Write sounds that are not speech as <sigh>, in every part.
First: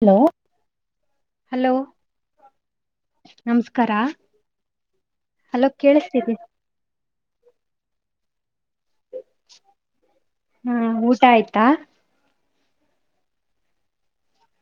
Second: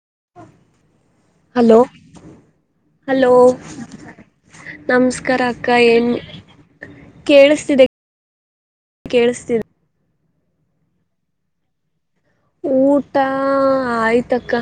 Hello hello. Hello ನಮಸ್ಕಾರ ನಮಸ್ಕಾರ hello ಅಕ್ಕ ಏನ್ ಕೇಳಿಸ್ತಿದೆ ಕೇಳಿಸ್ತಿದೆ ಕೇಳಿಸ್ತಿದೆ. ಹ್ಮ ಊಟ ಆಯ್ತಾ. ಊಟ ಆಯ್ತಕ್ಕ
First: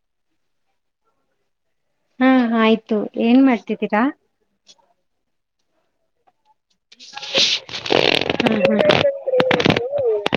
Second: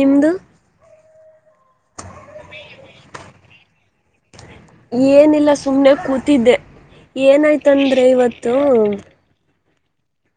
ನಿಮ್ದು. ಹಾ ಆಯ್ತು ಏನ್ ಮಾಡ್ತಿದ್ದೀರಾ. ಏನಿಲ್ಲ ಸುಮ್ನೆ ಕೂತಿದ್ದೆ ಏನಾಯ್ತಂದ್ರೆ ಇವತ್ತು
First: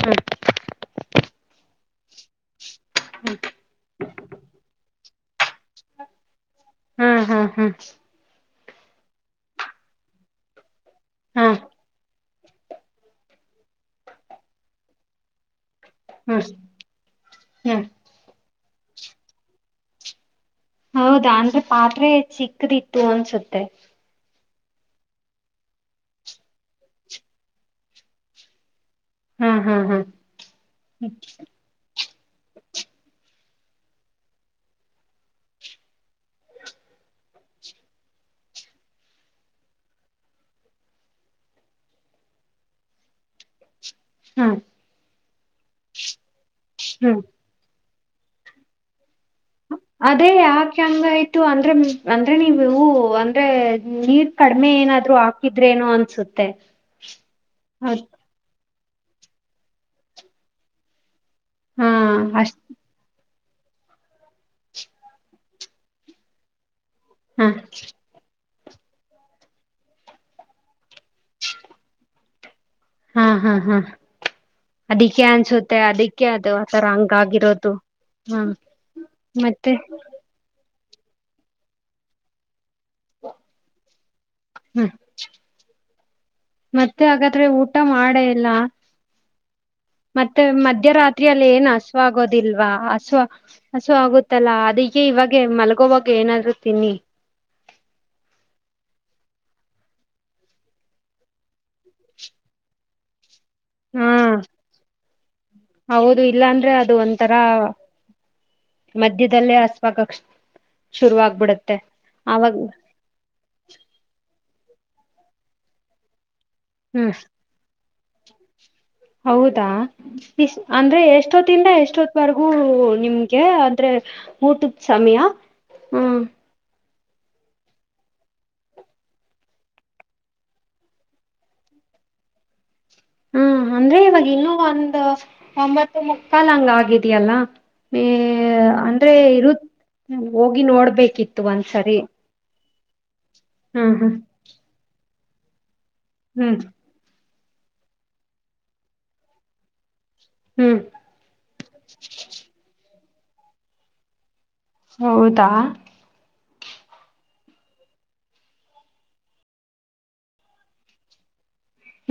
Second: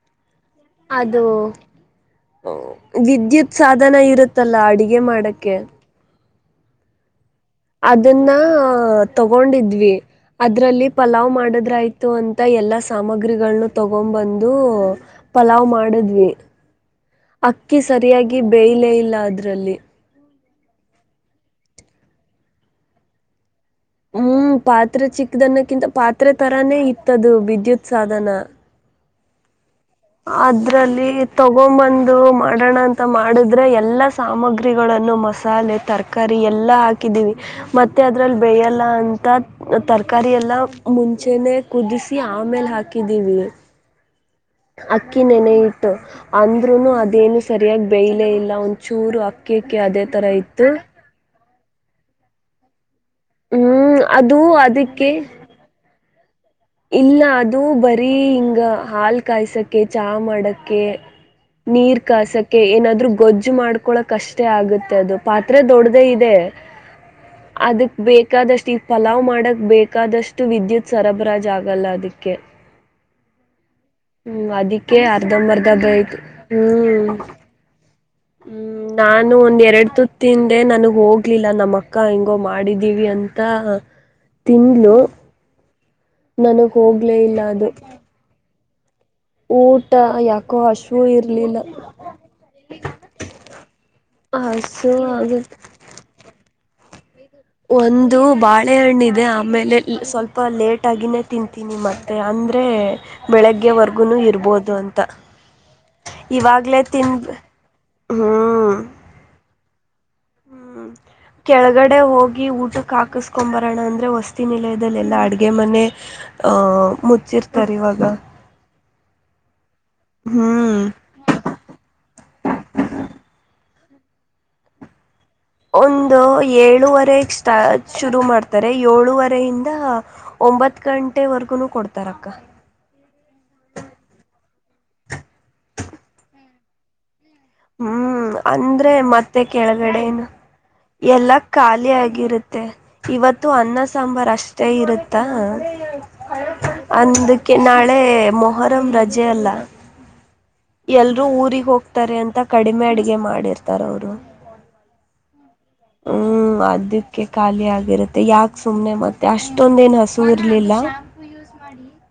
ಹ್ಮ್ ಅದು ವಿದ್ಯುತ್ ಸಾಧನ ಇರುತ್ತಲ್ಲ ಅಡಿಗೆ ಮಾಡಕ್ಕೆ. ಹಾ ಹಾ ಅದನ್ನ ತಗೊಂಡಿದ್ವಿ ಅದ್ರಲ್ಲಿ ಪಲಾವ್ ಮಾಡದ್ರಾಯ್ತು ಅಂತ. ಎಲ್ಲಾ ಸಾಮಗ್ರಿಗಳಗಳನ್ನು ತಗೊಂಡ್ ಬಂದು ಪಲಾವ್ ಮಾಡ ಮಾಡ್ದ್ವಿ ಹಾ ಹಾ ಅಕ್ಕಿ ಸರಿಯಾಗಿ ಬೇಯಲೇ ಇಲ್ಲ ಅದ್ರಲ್ಲಿ. ಹೌದಾ ಅಂದ್ರೆ ಪಾತ್ರೆ ಚಿಕ್ಕದಿತ್ತು ಅನ್ಸುತ್ತೆ. ಹ್ಮ್ ಪಾತ್ರೆ ಚಿಕ್ಕದನ್ನಕ್ಕಿಂತ ಪಾತ್ರೆ ತರಾನೇ ಇತ್ತದು ವಿದ್ಯುತ್ ಸಾಧನ. ಹ್ಮ ಅದ್ರಲ್ಲಿ ತಗೊಂಬಂದ ಮಾಡೋಣ ಅಂತ ಮಾಡಿದ್ರೆ ಎಲ್ಲಾ ಸಾಮಗ್ರಿಗಳನ್ನು ಮಸಾಲೆ ತರಕಾರಿ ಎಲ್ಲಾ ಹಾಕಿ ಮತ್ತೆ ಅದ್ರಲ್ಲಿ ಬೇಯಲ್ಲ ಅಂತ ತರಕಾರ ಎಲ್ಲ ಮುಂಚೆನೆ ಕುದಸ್ ಸಿ ಆಮೇಲೆ ಹಾಕಿದೀವಿ. ಹಾ ಅಕ್ಕಿ ನೆನೆ ಇಟ್ಟು ಅಂದ್ರೂನು ಹ್ಮ್ ಅದೇನು ಸರಿಯಾಗಿ ಬೇಯಲೇ ಇಲ್ಲ ಒಂದ ಚೂರು ಅ ಅದೇ ಯಾಕೆ ಹಂಗಯ್ತು ಅ ಅಂದ್ರೆ ನೀವು ಹೂ ಅಂದ್ರೆ ಹ್ಮ್ ನೀರ್ ಅದು ಕಡಿಮೆ ಅದಕ್ಕೆ ಏನಾದ್ರು ಹಾಕಿದ್ರ ನೋ ಅ ಇಲ್ಲ ಅದು ಬರೀ ಹಿಂಗ ಹಾಲ್ ಕಾಯ್ಸಕ ಚಾ ಮಾಡಕ್ಕೆ ನೀರ್ ಅಷ್ಟ ಕಾಸಕ್ಕೆ ಏನಾದ್ರು ಗೊಜ್ಜು ಜ್ಜು ಮಾಡ್ಕೊಳಕ್ ಅಷ್ಟೇ ಆಗುತ್ತೆ ಅದು ಪಾತ್ರೆ ದೊಡ್ಡದೇ ಇದೆ. ಹ ಅದಕ್ ಬೇಕಾದಷ್ಟು ಈ ಪಲಾವ್ ಮಾಡಕ್ ಬೇಕಾದಷ್ಟು ವಿದ್ಯುತ್ ಸರಬರಾಜ್ ಆಗ ಲ್ಲ ಅದಕ್ಕೆ. ಹಾ ಹಾ ಹಾ ಹ್ಮ್ ಅದಿಕ್ಕೆ ಅರ್ಧಂಬರ್ಧ ಅನ್ಸುತ್ತೆ ಬೇಯ್ತು ಅದಿಕ್ಕೆ ಅದು ಆಥರ ಹ್ಮ್ ಹಂಗಾಗಿರೋದು. ಹ್ಮ ಹ್ಮ್ ನಾನು ಒಂದ ಮತ್ತೆ ಎರಡು ತುತ್ತಿಂದೆ ನನಗ್ ಹೋಗ್ಲಿಲ್ಲ ನಮ್ಮ ಅಕ್ಕ ಹೆಂಗೋ ಮಾಡಿದೀವಿ ಅಂತ ಹ್ಮ ತಿಂದ್ಲು. ನನಗ್ ಮತ್ತೆ ಹೋಗ್ಲೇ ಹಾಗಾದ್ರೆ ಊಟ ಮಾಡೇ ಇಲ್ಲ. ಊ ಮತ್ತೆ ಮಧ್ಯರಾತ್ರಿಯಲ್ಲಿ ಏನು ಹಸ್ವ ಆಗೋದಿಲ್ವಾ ಹಸುವ ಹಸು ಆಗುತ್ತಲ್ಲಾ ಅದ ಹಸು ಈಗೆ ಅದು ಇವಾಗ ಮಲ್ಗೋವಾಗ ಏನಾದ್ರು ತಿನ್ನಿ. ಒಂದು ಬಾಳೆಹಣ್ಣ ಇದೆ ಆಮೇಲೆ ಸ್ವಲ್ಪ ಲೇಟ್ ಆಗಿನೇ ತಿಂತೀನಿ ಮತ್ತೆ ಅಂದರೆ ಹಾ ಬೆಳಗ್ಗೆವರೆಗು ಇರ್ಬೋದು ಅಂತ. ಹೌದು ಇಲ್ಲಾಂದ್ರೆ ಇವಾಗ್ಲೇ ಅದು ತಿನ್ ಒಂಥರ ಹ್ಮ್. ಮಧ್ಯದಲ್ಲೇ ಹಸ್ವಾಗಕ್ ಹ್ಮ್ ಶುರು ಆಗ್ಬಿಡುತ್ತೆ ಕೆಳಗಡೆ ಹೋಗಿ ಅವಾಗ ಊಟಕ್ಕೆ ಹಾಕ್ಸೂಡ್ ಬರೋಣ ಅಂದ್ರೆ ವಸ್ತಿನಲ ಅಲ್ಲಲ್ಲ ಅಡ್ಗೆ ಮನೆ ಅಹ್ ಹ್ಮ್ ಮುಚ್ಚಿರ್ತಾರೆ ಇವಾಗ. <inaudible> ಹೌದಾ ಇ ಹ್ಞೂ ಅಂದ್ರೆ ಎಷ್ಟೊತ್ತಿಂದ ಎಷ್ಟೊತ್ವರೆಗೂ ನಿಮ್ಗೆ ಅ ದ್ರೆ ಊಟದ್ ಸಮಯ. ಒಂದು ಹ್ಮ್ ಏಳುವ ಬ್ರೇಕ್ <unintelligible> ಸ್ಟಾ ಶುರು ಮಾಡ್ತಾರೆ ಏಳೂುವರೆಯಿಂದ ಒಂಬತ್ತು ಗಂಟೆವರೆಗು ಕೊಡ್ತಾರ ಅಕ್ಕ ಹಾ ಅಂದ್ರೆ ಇವಾಗ ಇನ್ನುೂ ಒಂದು ಒಂಬತ್ತು ಮುಕ್ಕಾಲ್ ಹಂಗ ಆಗಿದ್ಯಲ್ಲ ಹ್ಮ ಮೇ ಹ್ಮ ಅಂದ್ರೆ ಮತ್ತೆ ಕೆಳಗಡೆನು ಹೋಗಿ ಎಲ್ಲ ನೋಡ್ಬೇಕಿತ್ತು ಖಾಲಿ ಒಂದ್ಸರಿ ಆಗಿರುತ್ತೆ ಇವತ್ತು ಅನ್ನ ಹ್ಮ್ ಹ್ಮ್ ಸಾಂಬಾರ್ ಅಷ್ಟೇ ಇರುತ್ತ ಹ್ಮ್ ಅಂದ ಕೆ ನಾಳೆ ಮೊಹರಂ ರಜೆಯಲ್ಲ ಹ್ಮ್ ಎಲ್ರೂ ಊರಿಗೆ ಹೋಗ್ತಾರೆ ಅಂತ ಕಡಿಮೆ ಅಡಗೆ ಮಾಡಿರ್ತಾರ ಅವರು ಹೌದಾ ಹ್ಮ ಹ್ಮ ಅದಕ್ಕೆ ಖಾಲಿ ಆಗಿರುತ್ತೆ ಯಾಕ ಸುಮ್ನೆ ಮತ್ತೆ ಅಷ್ಟೊಂದೇನ್ ಹಸು ಇರ್ಲಿಲ್ಲ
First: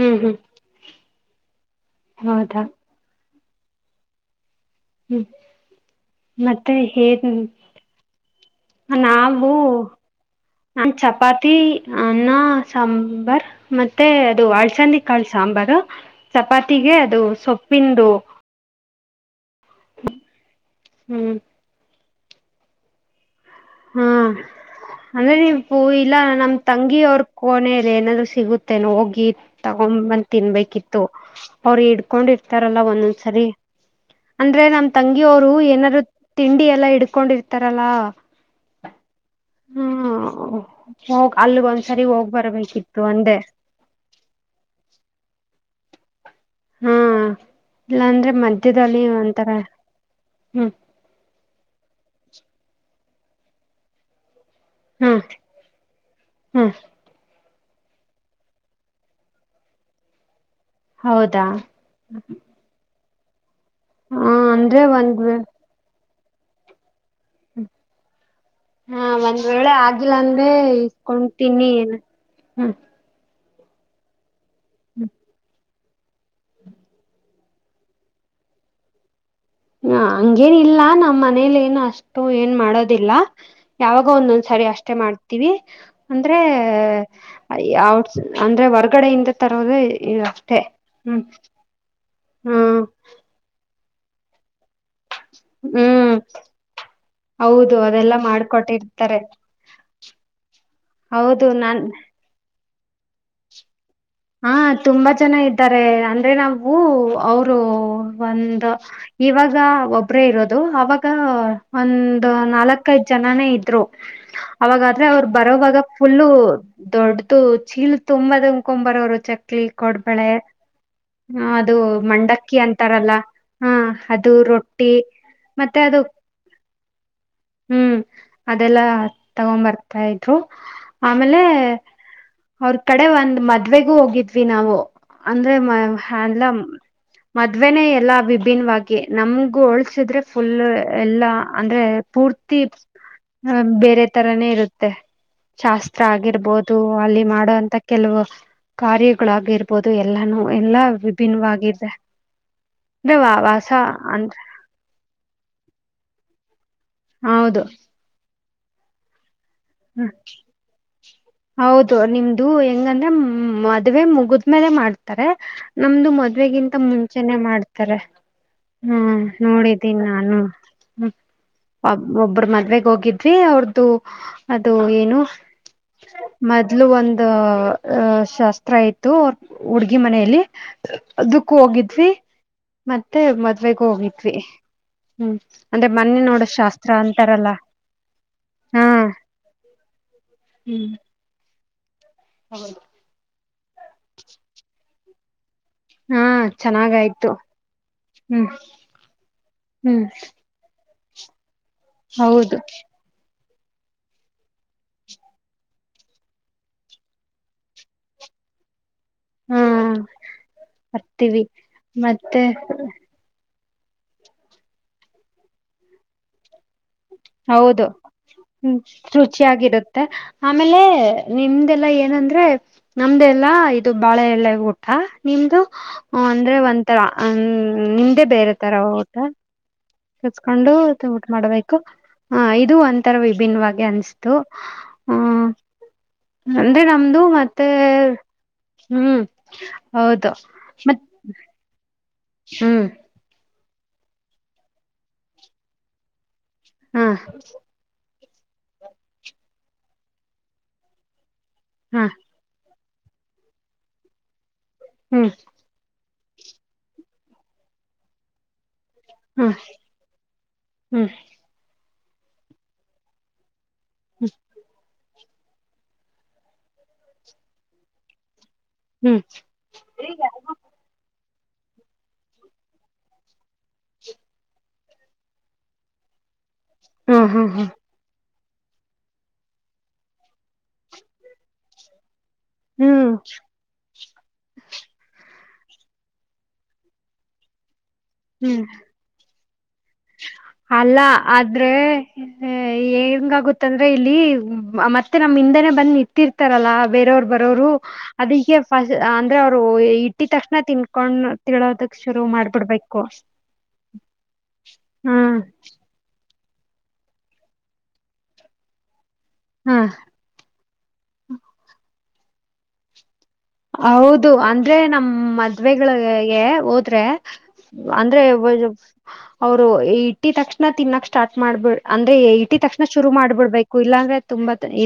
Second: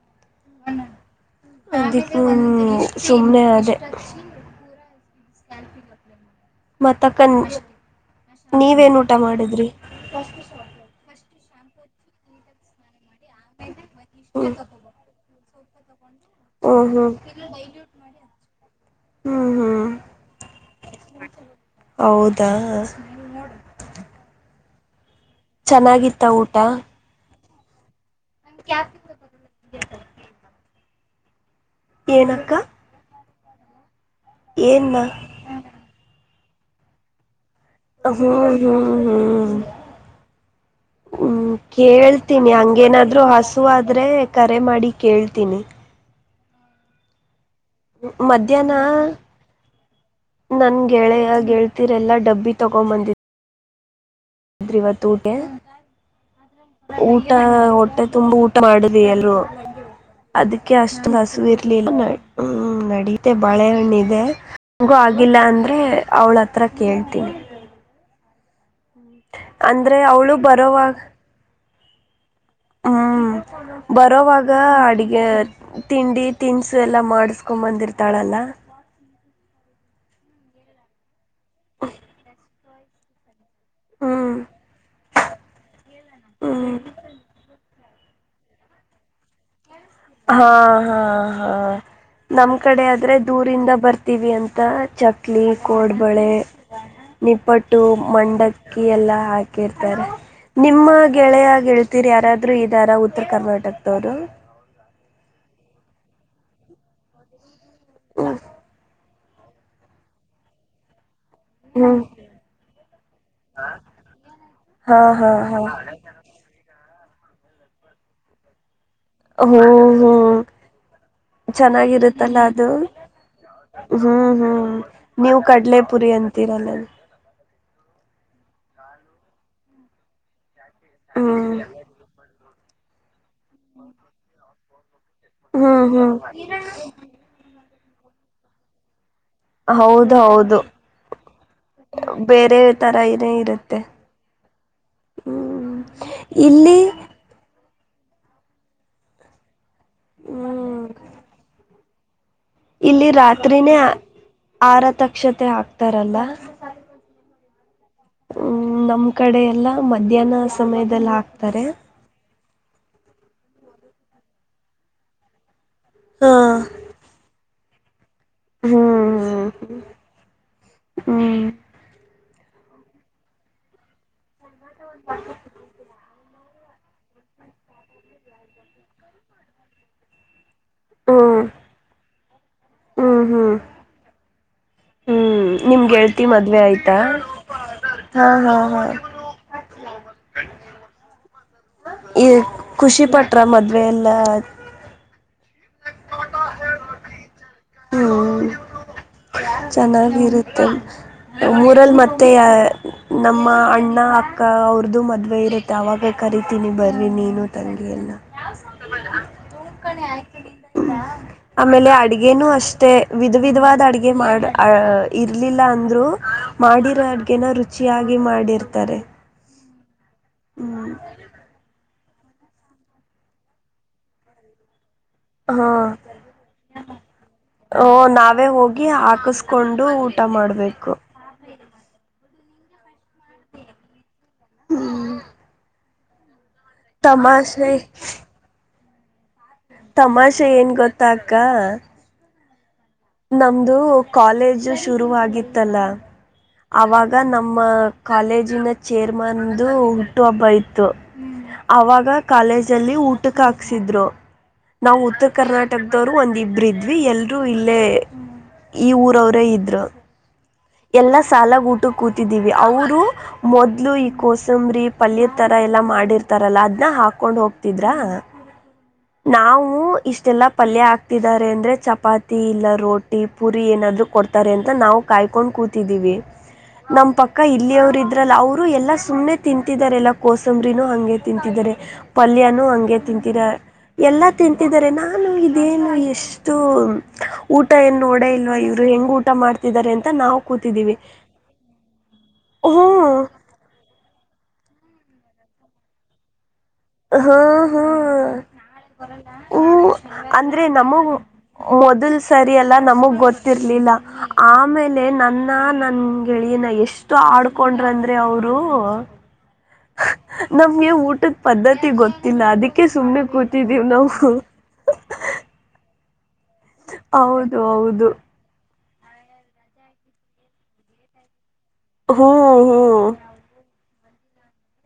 ಹ್ಮ್ ಹ್ಮ್ ಹೌದಾ <unintelligible> <inaudible> ಸುಮ್ನೆ ಆದೆ ಹ್ಮ್ ್ಟ್ಯಾೀ <unintelligible> ಮತ್ತೆ ಹೇಗೆ ನೀವೇನ್ ಊಟ ನಾವು ಮಾಡಿದ್ರಿ ನನ್ ಚಪಾತಿ ತ್ತ ಅನ್ನ ಸಾಂಬಾರ್ ಮತ್ತೆ ಅದು ಹಲಸುಂಡೆ ಕಾಳು ಸಾಂಬಾರು ಹ್ಮ್ ಚಪಾತಿಗೆ ಹ್ಮ್ ಅದು ಸೊಪ್ಪಿಂದು ಹ್ಮ್ ಹ್ಮ್ ಹ್ಮ್ ಹೌದಾ ಹಾ ಅಂದ್ರೆ ನೀ ಪೂ ಇಲ್ಲ ಚೆನ್ನಾಗಿತ್ತ ನಮ್ ಊಟ ತಂಗಿ ಅವ್ರ ಕೋನೆ ಇದೆ ಏನಾದ್ರು ಸಿಗುತ್ತೆನೆ ಹೋಗಿ ತಗೊಂದ ತಿನ್ಬೇಕಿತ್ತು ಅವ್ರು ಇಡ್ಕೊಂಡ್ ಏನಕ್ಕ ಇರ್ತಾರಲ್ಲ ಒಂದೊಂದ ಸರಿ ಅಂದ್ರೆ ನಮ್ ಏನ್ ತಂಗಿಯರು ಏನಾದ್ರು ತಿಂಡಿ ಎಲ್ಲಾ ಇಡ್ಕೊಂಡಿ ಹ ಹ್ಮ ಹ್ಮ್ ಹ್ಮ್ ಕೇಳ್ತೀನಿ ಬರ್ಬೇಕಿತ್ತು ಹಂಗೇನಾದ್ರು ಅಂದೆ ಹಸುವ ಆದ್ರೆ ಕರೆ ಮಾಡಿ ಕೇಳ್ತೀನಿ ಹ ಹಾ ಇಲ್ಲಾಂದ್ರೆ ಮಧ್ಯಾಹ್ನ ಮಧ್ಯದಲ್ಲಿ ಒಂಥರ ಹ್ಮ್ ನನ್ ಗೆಳೆಯ ಗೆಳತಿರೆಲ್ಲ ಡಬ್ಬಿ ತಗೋ ಬಂದಿ ಇವತ್ತು ಹ್ಮ್ ಊಟ ಹ್ಮ್ ಊಟ ಹೊಟ್ಟೆ ತುಂಬಾ ಊಟ ಮಾಡುದಿ ಎಲ್ರು <inaudible> ಅದಕ್ಕೆ ಅಷ್ಟು ಹಸು ಹೌದಾ ಇರ್ಲಿಲ್ಲ ಹ್ಮ್ ನಡಿ <inaudible> ಬಳೆಹಣ್ಣ ಇದೆ ಹ ಅಂದ್ರೆ ಹಂಗು ಒಂದ್ ಆಗಿಲ್ಲ ಅಂದ್ರೆ ಅವಳ ಹತ್ರ ಕೇಳ್ತೀಿ ಹಾ ಒಂದ್ ವೇಳೆ ಅಂದ್ರೆ ಆಗಿಲ್ಲ ಅವಳು ಅಂದ್ರೆ ಬರೋವಾಗ ಇಸ್ಕೊತೀನಿ ಹ್ಮ <inaudible> ಹ್ಮ ಬರೋವಾಗ ಅಡಿಗೆ ತಿಂಡಿ ತಿನಿಸು ಎಲ್ಲ ಮಾಡಿಸ್ಕೊ್ಂಬಂದಿರ್ತಾಳಲ್ಲ ಹ ಹಂಗೇನಿಲ್ಲ ನಮ್ಮ್ ಮನೇಲಿ ಏನು ಅಷ್ಟು ಏನ್ ಮಾಡೋದಿಲ್ಲ ಯಾವಾಗಾದ್ರೂ ಹ್ಮ್ ಒಂದೊಂದ್ ಸಾರಿ ಅಷ್ಟೇ ಮಾಡ್ತೀವಿ ಅಂದ್ರೆ ಹ್ಮ್ ಟ್ <unintelligible> ಅಂದ್ರೆ ಹೊರ್ಗಡೆಯಿಂದ ತರೋದು ಹಾ ಅಷ್ಟೇ ಹಾ ಹ್ಮ್ ಹಾ ನಮ್ ಹ್ಮ್ ಕಡೆ ಆದ್ರೆ ದೂರಿಂದ ಬರ್ತೀವಿ ಅಂತ ಚಕ್ಲಿ ಹ್ಮ್ ಕೋಡ್ಬಳೆ ಹೌದು ನಿಪ್ಪಟ್ಟು ಅದೆಲ್ಲಾ ಮಂಡಕ್ಕಿ ಎಲ್ಲ ಮಾಡ್ಕೊಟ್ಟಿರ್ತಾರೆ ಹಾಕಿರ್ತಾರೆ ನಿಮ್ಮ ಹೌದು ಗೆಳೆಯ ನಾನ್ ಗೆಳತಿಯರು ಯಾರಾದ್ರರು ಇದಾರ ಉತ್ತರ ಕರ್ನಾಟಕದವರು ಹಾ ತುಂಬಾ ಜನ ಇದ್ದಾರೆ ಅಂದ್ರೆ ನಾವು ಅವರು ಹ್ಮ್ ಒಂದು ಇವಾಗ ಒಬರೇ ಇರೋದು ಅವಾಗ ಹ್ಮ್ ಒಂದು ನಾಲ್ಕೈದ್ ಜನಾನೇ ಇದ್ರು ಹಾ ಅವಾಗಾದ್ರೆ ಅವರು ಹಾ ಹಾ ಬರೋವಾಗ ಫುಲ್ಲು ದೊಡ್ಡದು ಚೀಲ್ ತುಂಬದ ಹ್ಮ್ ಹ್ಮ್ ಅದು ಚೆನ್ನಾಗಿರುತ್ತಲ್ಲ ಮಂಡಕ್ಕಿ ಅದು ಅಂತಾರಲ್ಲ ಹಾ ಅದು ಹ್ಮ್ ಹ್ಮ್ ರೊಟ್ಟಿ ನೀವು ಮತ್ತೆ ಅದು ಕಡ್ಲೆಪುರಿ ಅಂತಿರಲ್ಲ ಹ್ಮ್ ಅದೆಲ್ಲಾ ತಗೊಂಡ್ ಬರ್ತಾ ಇದ್ರು ಆಮೇಲೆ ಹ್ಮ್ ಅವ್ರ ಕಡೆ ಒಂದ್ ಮದ್ವೆಗೂ ಹೋಗಿದ್ವಿ ನಾವು ಅಂದ್ರೆ ಮ ಹ್ಮ್ ಹ್ಮ್ ಎಲ್ಲ ಮದ್ವೆೇನೇ ಎಲ್ಲಾ ವಿಭಿನ್ವಾಗಿ. ನಮಗು ಹೌದು ಹೋಲ್ಸಿದ್ರೆ ಫುಲ್ ಹೌದು ಎಲ್ಲಾ ಅಂದ್ರೆ ಬೇರೆ ಪೂರ್ತಿ ತರ ಏನೇ ಇರುತ್ತೆ ಬೇರೆ ತ ತರನೇ ಇರುತ್ತೆ ಹ್ಮ್ ಶಾಸ್ತ್ರ ಆಗಿರ್ಬೋದು ಇಲ್ಲಿ ಅಲ್ಲಿ ಮಾಡೋಂತ ಕೆಲವು ಕಾರ್ಯಗಳಾಗಿರ್ಬೋದು ಎಲ್ಲಾನು ಎಲ್ಲಾ ಹ್ಮ್ ವಿಭಿನ್ವಾಗಿದೆ. ಇಲ್ಲಿ ರಾತ್ರಿನೇ ಆರತಕ್ಷತೆ ಆಗ್ತಾರಲ್ಲ ಹೌದು ಹ್ಮ್ ನಮ್ ಕಡೆ ಎಲ್ಲಾ ಮಧ್ಯಾಹ್ನ ಸಮಯದೆಲ್ಲ ಆಕ್ತರೆ. ಇದು ಹೆಂಗಂದ್ರೆ ಮದ್ವೆ ಮುಗಿದ್ಮೇಲೆ ಮಾಡ್ತಾರೆ. ನಮ್ದು ಹಾ ಮದ್ವೆಗಿಂತ ಮುಂಚೆನೆ ಮಾಡ್ತಾರೆ. ಹ್ಮ ಹ್ಮ್ ನೋಡಿದ್ದೀನಿ ನಾನು ಹ್ಮ್ ಹ್ಮ್ ಒಬ್ ಒಬ್ರು ಮದ್ವೆಗ್ ಹೋಗಿದ್ವಿ ಅವ್ರ್ದು ಅದು ಏನು ಮೊದ್ಲು ಒಂದ ಅಹ ಶಾಸ್ತ್ರ ಇತು ಹುಡ್ಗಿ ಮನೆಲೀ ಅದಕ್ಕೂ ಹೋಗಿದ್ವಿ ಮತ್ತೆ ಹ್ಮ್ ಹ್ಮ್ ಮದ್ವೆಗೂ ಹೋಗಿದ್ವಿ. ಹ್ಮ್ ನಿಮ್ ಅಂದ್ರೆ ಮೊನ್ನೆ ಗೆಳ್ತಿ ನೋಡ ಮದ್ವೆ ಶಾಸ್ತ್ರ ಆಯ್ತಾ? ಅಂತಾರಲ್ಲ ಹಾ ಹಾ <unintelligible> ಹ ಹಾ ಹ್ಮ್ ಈ ಖುಷಿ ಪಟ್ರ ಮದ್ವೆ ಎಲ್ಲ ಹಾ ಚೆನ್ನಾಗಾಯ್ತು ಹ್ಮ್ ಹ್ಮ್ ಚೆನ್ನಾಗಿರುತ್ತೆ ಊರಲ್ಲಿ ಮತ್ತೆ ಯಾ ಹೌದು ನಾ ಅಮ್ಮ ಅಣ್ಣ ಅಕ್ಕ ಅವ್ರದ್ದು ಮದುವೆ ಇರುತ್ತೆ ಆವಾಗೇ ಕರಿತೀನಿ ಬರ್ರಿ ನೀನು ತಂಗಿಯ ಎಲ್ಲ. <inaudible> ಹಾ <unintelligible> ಬರ್ತೀವಿ ಆಮೇಲೆ ಮತ್ತೆ ಅಡ್ಗೆನು ಅಷ್ಟೇ ವಿಧವಿಧವಾ ದ ಅಡಿಗೆ ಮಾಡ ಇರ್ಲಿಲ್ಲ ಅಂದ್ರು ಮಾಡಿ ಅಡ್ಗೆನ ಹೌದು ರುಚಿಯಾಗಿ ಮಾಡಿರ್ತರೆ. ತೆ ಆಮೇಲೆ ನಿಮ್ದೆಲ್ಲ ಏನಂದ್ರೆ ನಮ್ದೆಲ್ಲಾ ಇದು ಬಾಳೆ ಎಲೆ ಊ ಹ ನಿಮ್ದು ಹಾ ಅಂದ್ರೆ ಒಂಥರ ಹ ಓ ನಿಮ್ದೇ ನಾವೇ ಬೇರೆ ತರ ಹೋಗಿ ಊಟ. ಹಾಕಸ್ಕೊಂಡು ಊಟ ಕತ್ಕೊಂಡು ಮಾಡ್ಬೇಕು ಉಟು ಮಾಡ್ಬೇಕು. ಹ ಇದು ಒಂಥರ ವಿಭಿನ್ನವಾಗಿ ಅನ್ಸತು ಹ್ಮ್ ಹ ಅಂದ್ರೆ ನಮ್ದು ಮತ್ತೆ ತಮಾಷೆ <unintelligible> ಹ್ಮ್ ಹೌದು ತಮಾಷೆ ಏನ್ ಮತ್ ಗೊತ್ತಾ ಅಕ್ಕ ಹ್ಮ್ ನಮ್ದು ಕಾಲೇಜ್ ಶುರುವಗಿತ್ತಲ್ಲ ಹಾ ಅವಾಗ ನಮ್ಮ ಕಾಲೇಜಿನ ಚೇರ್ಮನ್ದು ಹುಟ್ಟು ಹಬ್ಬ ಇತ್ತು ಹಾ ಅವಾಗ ಕಾಲೇಜ್ ಲ್ಲಿ ಊಟ ಹಾಕ್ಸಿದ್ರು ನಾವು ಹ್ಮ್ ಉತ್ತರ ಕರ್ನಾಟಕದವರು ಒಂದ್ ಇಬ್ರು ಇದ್ವಿ ಎಲ್ರು ಇ ಲೆ ಈ ಊರ ಅವರೇ ಹ್ಮ್ ಇದ್ರು ಹ್ಮ್ ಎಲ್ಲ ಸಾಲಗ್ ಊ ಕ್ಕೂ ಕೂತಿದ್ದೀವಿ ಅವರು ಮೊದ್ಲು ಈ ಹ್ಮ್ ಕೋಸಂಬ್ರಿ ಪಲ್ಯಡ್ ತರ ಎಲ್ಲಾ ಮಾಡಿರ್ತಾರಲ್ಲ ಅದ್ನ್ನ ಹಾಕೊಂಡ್ ಹೋಗ್ತಿದ್ರಾ ಹ್ಮ್ ನಾವವು ಇಷ್ಟೆಲ್ಲಾ ಪಲ್ಯ ಹಾಕ್ ಕತಿದ್ದಾರೆ ಅಂದ್ರರೆ ಚಪಾತಿ ಇಲ್ಲ ರೋಟಿ ಪುರಿ ಏನಾದ್ರು ಕೊಡ್ತಾರೆ ಅಂತ ನಾವು ಕಾಯ್ಕೊಂಡು ಕೂತಿದ್ದೀವಿ. ನಮ್ ಹ್ಮ್ ಪಕ್ಕ ಹ್ಮ್ ಹ್ಮ್ ಇಲ್ಲಿಯವರು ಇದ್ರಲ್ಲ ಅವರ್ ಅವರು ಎಲ್ಲಾ ಸುಮ್ಮ್ನೆ ತಿಂತಿದರೆ ಎಲ್ಲ ಕೋಸಂಬ್ರನೂ ಹಂಗೆ ತಿಂತಿದರೆ ಪಲ್ಯನೂ ಹಂಗೆ ಹ್ಮ್ ತಿಂತಿರ ಎಲ್ಲ ತಿಂತಿದರೆ ನಾನು ಇದೇನು ಎಷ್ಟು ಊಟ್ ಟ ಏನ್ ನೋಡೇ ಇಲ್ವಾ ಹ್ಮ್ ಇವ್ರು ಹೆಂಗ್ ಊಟ ಮಾಡ್ ಅಲ್ಲ ಆದ್ರೆ ಹೆ ಹ್ಞೂ ಏಂಗಗುತ್ತಂದ್ರೆ ಇಲ್ಲಿ ಮತ್ತೆ ನಮ್ ಇಂದನೆ ಬಂದ್ ನಿಂತೀರ್ ತರಲ ಬೇರೆವ್ರು ಬರೋವರು ಹಾಂ ಹಾಂ ಅದಕ್ಕೆ ಅಂದ್ರೆ ಅವ್ರು ಇಟ್ಟತಕ್ಷಣ ತಿನ್ಕೊಂಡ್ ತಿಳೋದಕ್ ಮೊದಲ್ ಶುರು ಸರಿಯಲ್ಲಾ ಮಾಡ್ಬಿಡ್ಬೇಕು ನಮಗ್ ಗೊತ್ತಿರ್ಲಿಲ್ಲ ಆ ಆಮೇಲೆ ಹ್ಮ್ ನನ್ನ ನನ್ ಗೆಳಿಯನ ಎಷ್ಟು ಆಡ್ಕೊಂಡ್ರಂದ್ರೆ ಅವ್ರು ಹ್ಮ್ ನಮ್ಗೆ ಊಟದ ಪದ್ಧತಿ ಗೊತ್ತಿಲ್ಲ ಅದಕ್ಕೆ ಸುಮ್ಮನೆ. ಕೂತಿದ್ದೀವಿ ನಾವು ಹೌದು ಅಂದ್ರೆ ನಮ್ಮ್ ಮದ್ವೆಗಳಿಗೆ. ಹೋದ್ರೆ ಹೌದು ಹೌದು ಅಂದ್ರೆ. ಅವ್ರು ಇಟ್ಟ ತಕ್ಷಣ ತಿನ್ನಕ್ ಸ್ಟಾರ್ಟ್ ಮಾಡ್ಬಿಡ್ ಅಂದ್ರೆ ಹ್ಞೂ ಇಟ್ಟ ತಕ್ಷಣ ಶುರು ಮಾಡ್ಬಿಡ್ಬೇಕು. ಇಲ್ಲಾಂದ್ರೆ ತುಂಬಾ ಇ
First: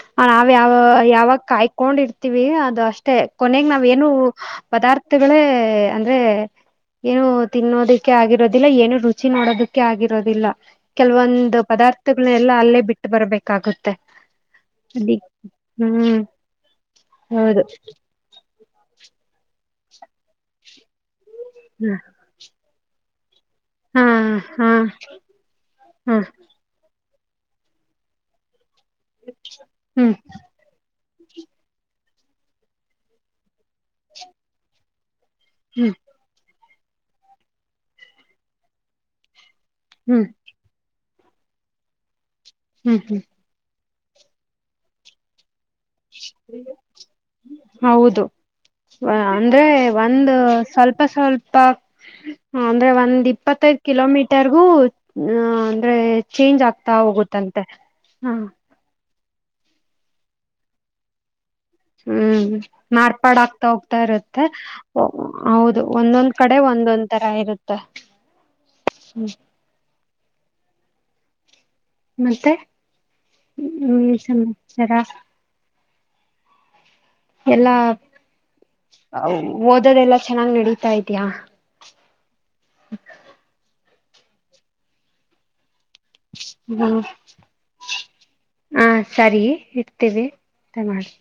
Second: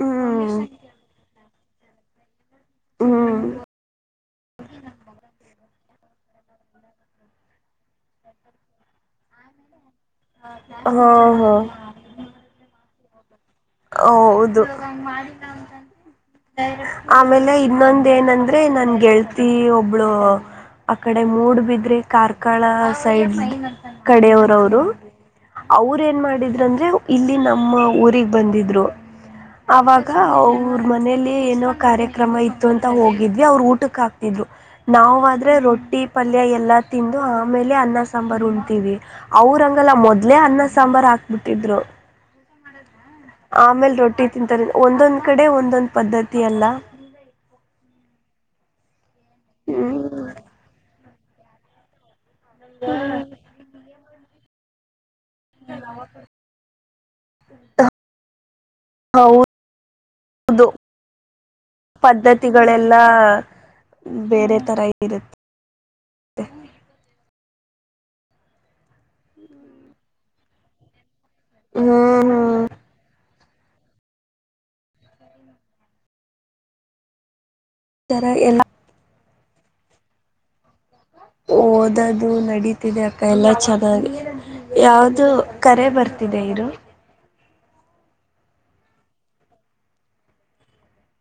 ಹ್ಞೂ ನಾವ್ ಯಾವ ಯಾವಾಗ ಕಾಯ್ಕೊಂಡ್ ಇರ್ತಿೀವಿ. ದು ಹ್ಞೂ ಅಷ್ಟೆ ಹ್ಞೂ ಕೊನೆಗ್ ನಾವ್ ಏನು ಪದಾರ್ಥಗಳೇ ಅಂದ್ರೆ. ಏನು ತಿನ್ನೋದಕ್ಕೆ ಆಗಿರೋದಿಲ್ಲ ಏನು ರುಚಿ ನೋಡೋದಕ್ಕೆ. ೆ ಆಗಿರೋದಿಲ್ಲ ಹಾಂ ಕೆಲವೊಂದು ಹಾಂ ಪದಾರ್ಥಗಳ ಎಲ್ಲ ಅಲ್ಲೇ ಬಿಟ್ಟು ಬರಬೇಕು. ಹೌದು ಹ್ಮ್ ಆಮೇಲೆ ಹೌದು ಇನ್ನೊಂದು. ಇದೇಏನಂದ್ರೆ ನನ್ ಗೆಳ್ತಿ ಒಬ್ಳು ಆ ಕಡೆ ಮೂಡ್ ಬಿದ್ರಿ ಕಾರ್ಕಳ. ಸೈಡ್ ಹಾ ಹಾ ಕಡೆಯವರವರು ಅವ್ರ ಹಾ ಏನ್ ಮಾಡಿದ್ರಂದ್ರೆ. ಇಲ್ಲಿ ನಮ್ಮ ಊರಿಗೆ ಬಂದಿದ್ರು. ಅವಾಗ ಹ್ಮ್ ಅವ್ರ ಮನೇಲಿ ಏನೋ ಕಾರ್ಯ. ಕ್ರಮ ಇತ್ತು ಅಂತ ಹೋಗಿದ್ವಿ ಅವ್ರು ಊಟಕ್ಕೆ ಹಾಕ್ತಿದ್ರು ನಾವುಾದ್ರರ ಹ್ಮ್ ರೊಟ್ಟಿ ಪಲ್ಯ ಎಲ್ಲ. ತಿಂದು ಆಮೇಲೆ ಅನ್ನ ಸಾಂಬಾರು ಉಣ್ತಿೀವಿ ಅವ್ರಂಗಲ್ಲ ಹ್ಮ್ ಮೊದ್ಲೆೇ ಅನ್ನ ಸಾಂಬಾರ್ ಹಾ. ಮುಟ್ಟಿದ್ರು. ಹ್ಮ್ ಹ್ಮ್. ಆಮೇಲ್ ರೊಟ್ಟಿ ತಿಂತಾರೆ ಒಂದೊಂದ್ ಕಡೆ ಒಂದೊಂದ. ಹೌದು. ಅಂದ್ರೆ ಹ್ಮ್ ಒಂದು ಸ್ವಲ್ಪ ಸ್ವಲ್ಪ ಅಂದ್ರೆ ಒಂದ್ ಇಪ್ಪತ್ತೈದು. ಕಿಲೋಮೀಟರ್ಗೂ. ಹ ಅಂದ್ರೆ ಚೇಂಜ್ ಆಗ್ತಾ ಹೋಗುತ್ತಂತೆ ಹಾ. ಹೌ ಹೌದು. ಹ್ಮ್ ಪದ್ಧತಿಗಳೆಲ್ಲ ಮಾರ್ಪಾಡ ಆಕ್ತಾ ಹೋಗ್ತಾ ಇರುತ್ತೆ ಬೇರೆ ತರ ಇರುತ್ತೆ ಹೌದು ಒಂದೊಂದ್ ಕಡೆ ಒ ಒಂದೊಂದ್ ತರ ಇರುತ್ತ ಹ್ಮ. ಹ್ಮ್ ಮತ್ತೆ ಹ್ಮ್ ಹ್ಮ ಸಮಾಚಾರ. ಎಲ್ಲಾ ತರ ಎಲ್ಲ ಓದೋದೆಲ್ಲಾ ಚೆನ್ನಾಗ್ ನಡೀತಾ ಇದ್ಯಾ. ಇದು ನಡೀತಿದೆ ಅಕ್ಕ ಎಲ್ಲ ಚೆನ್ನಾಗಿ ಯಾವ್ದ. ಕರೆ ಬರ್ತಿದೆ ಇರು. ಹಾ ಸರಿ ಇಡ್ತೇವಿ ಅ ಮಾಡಿ.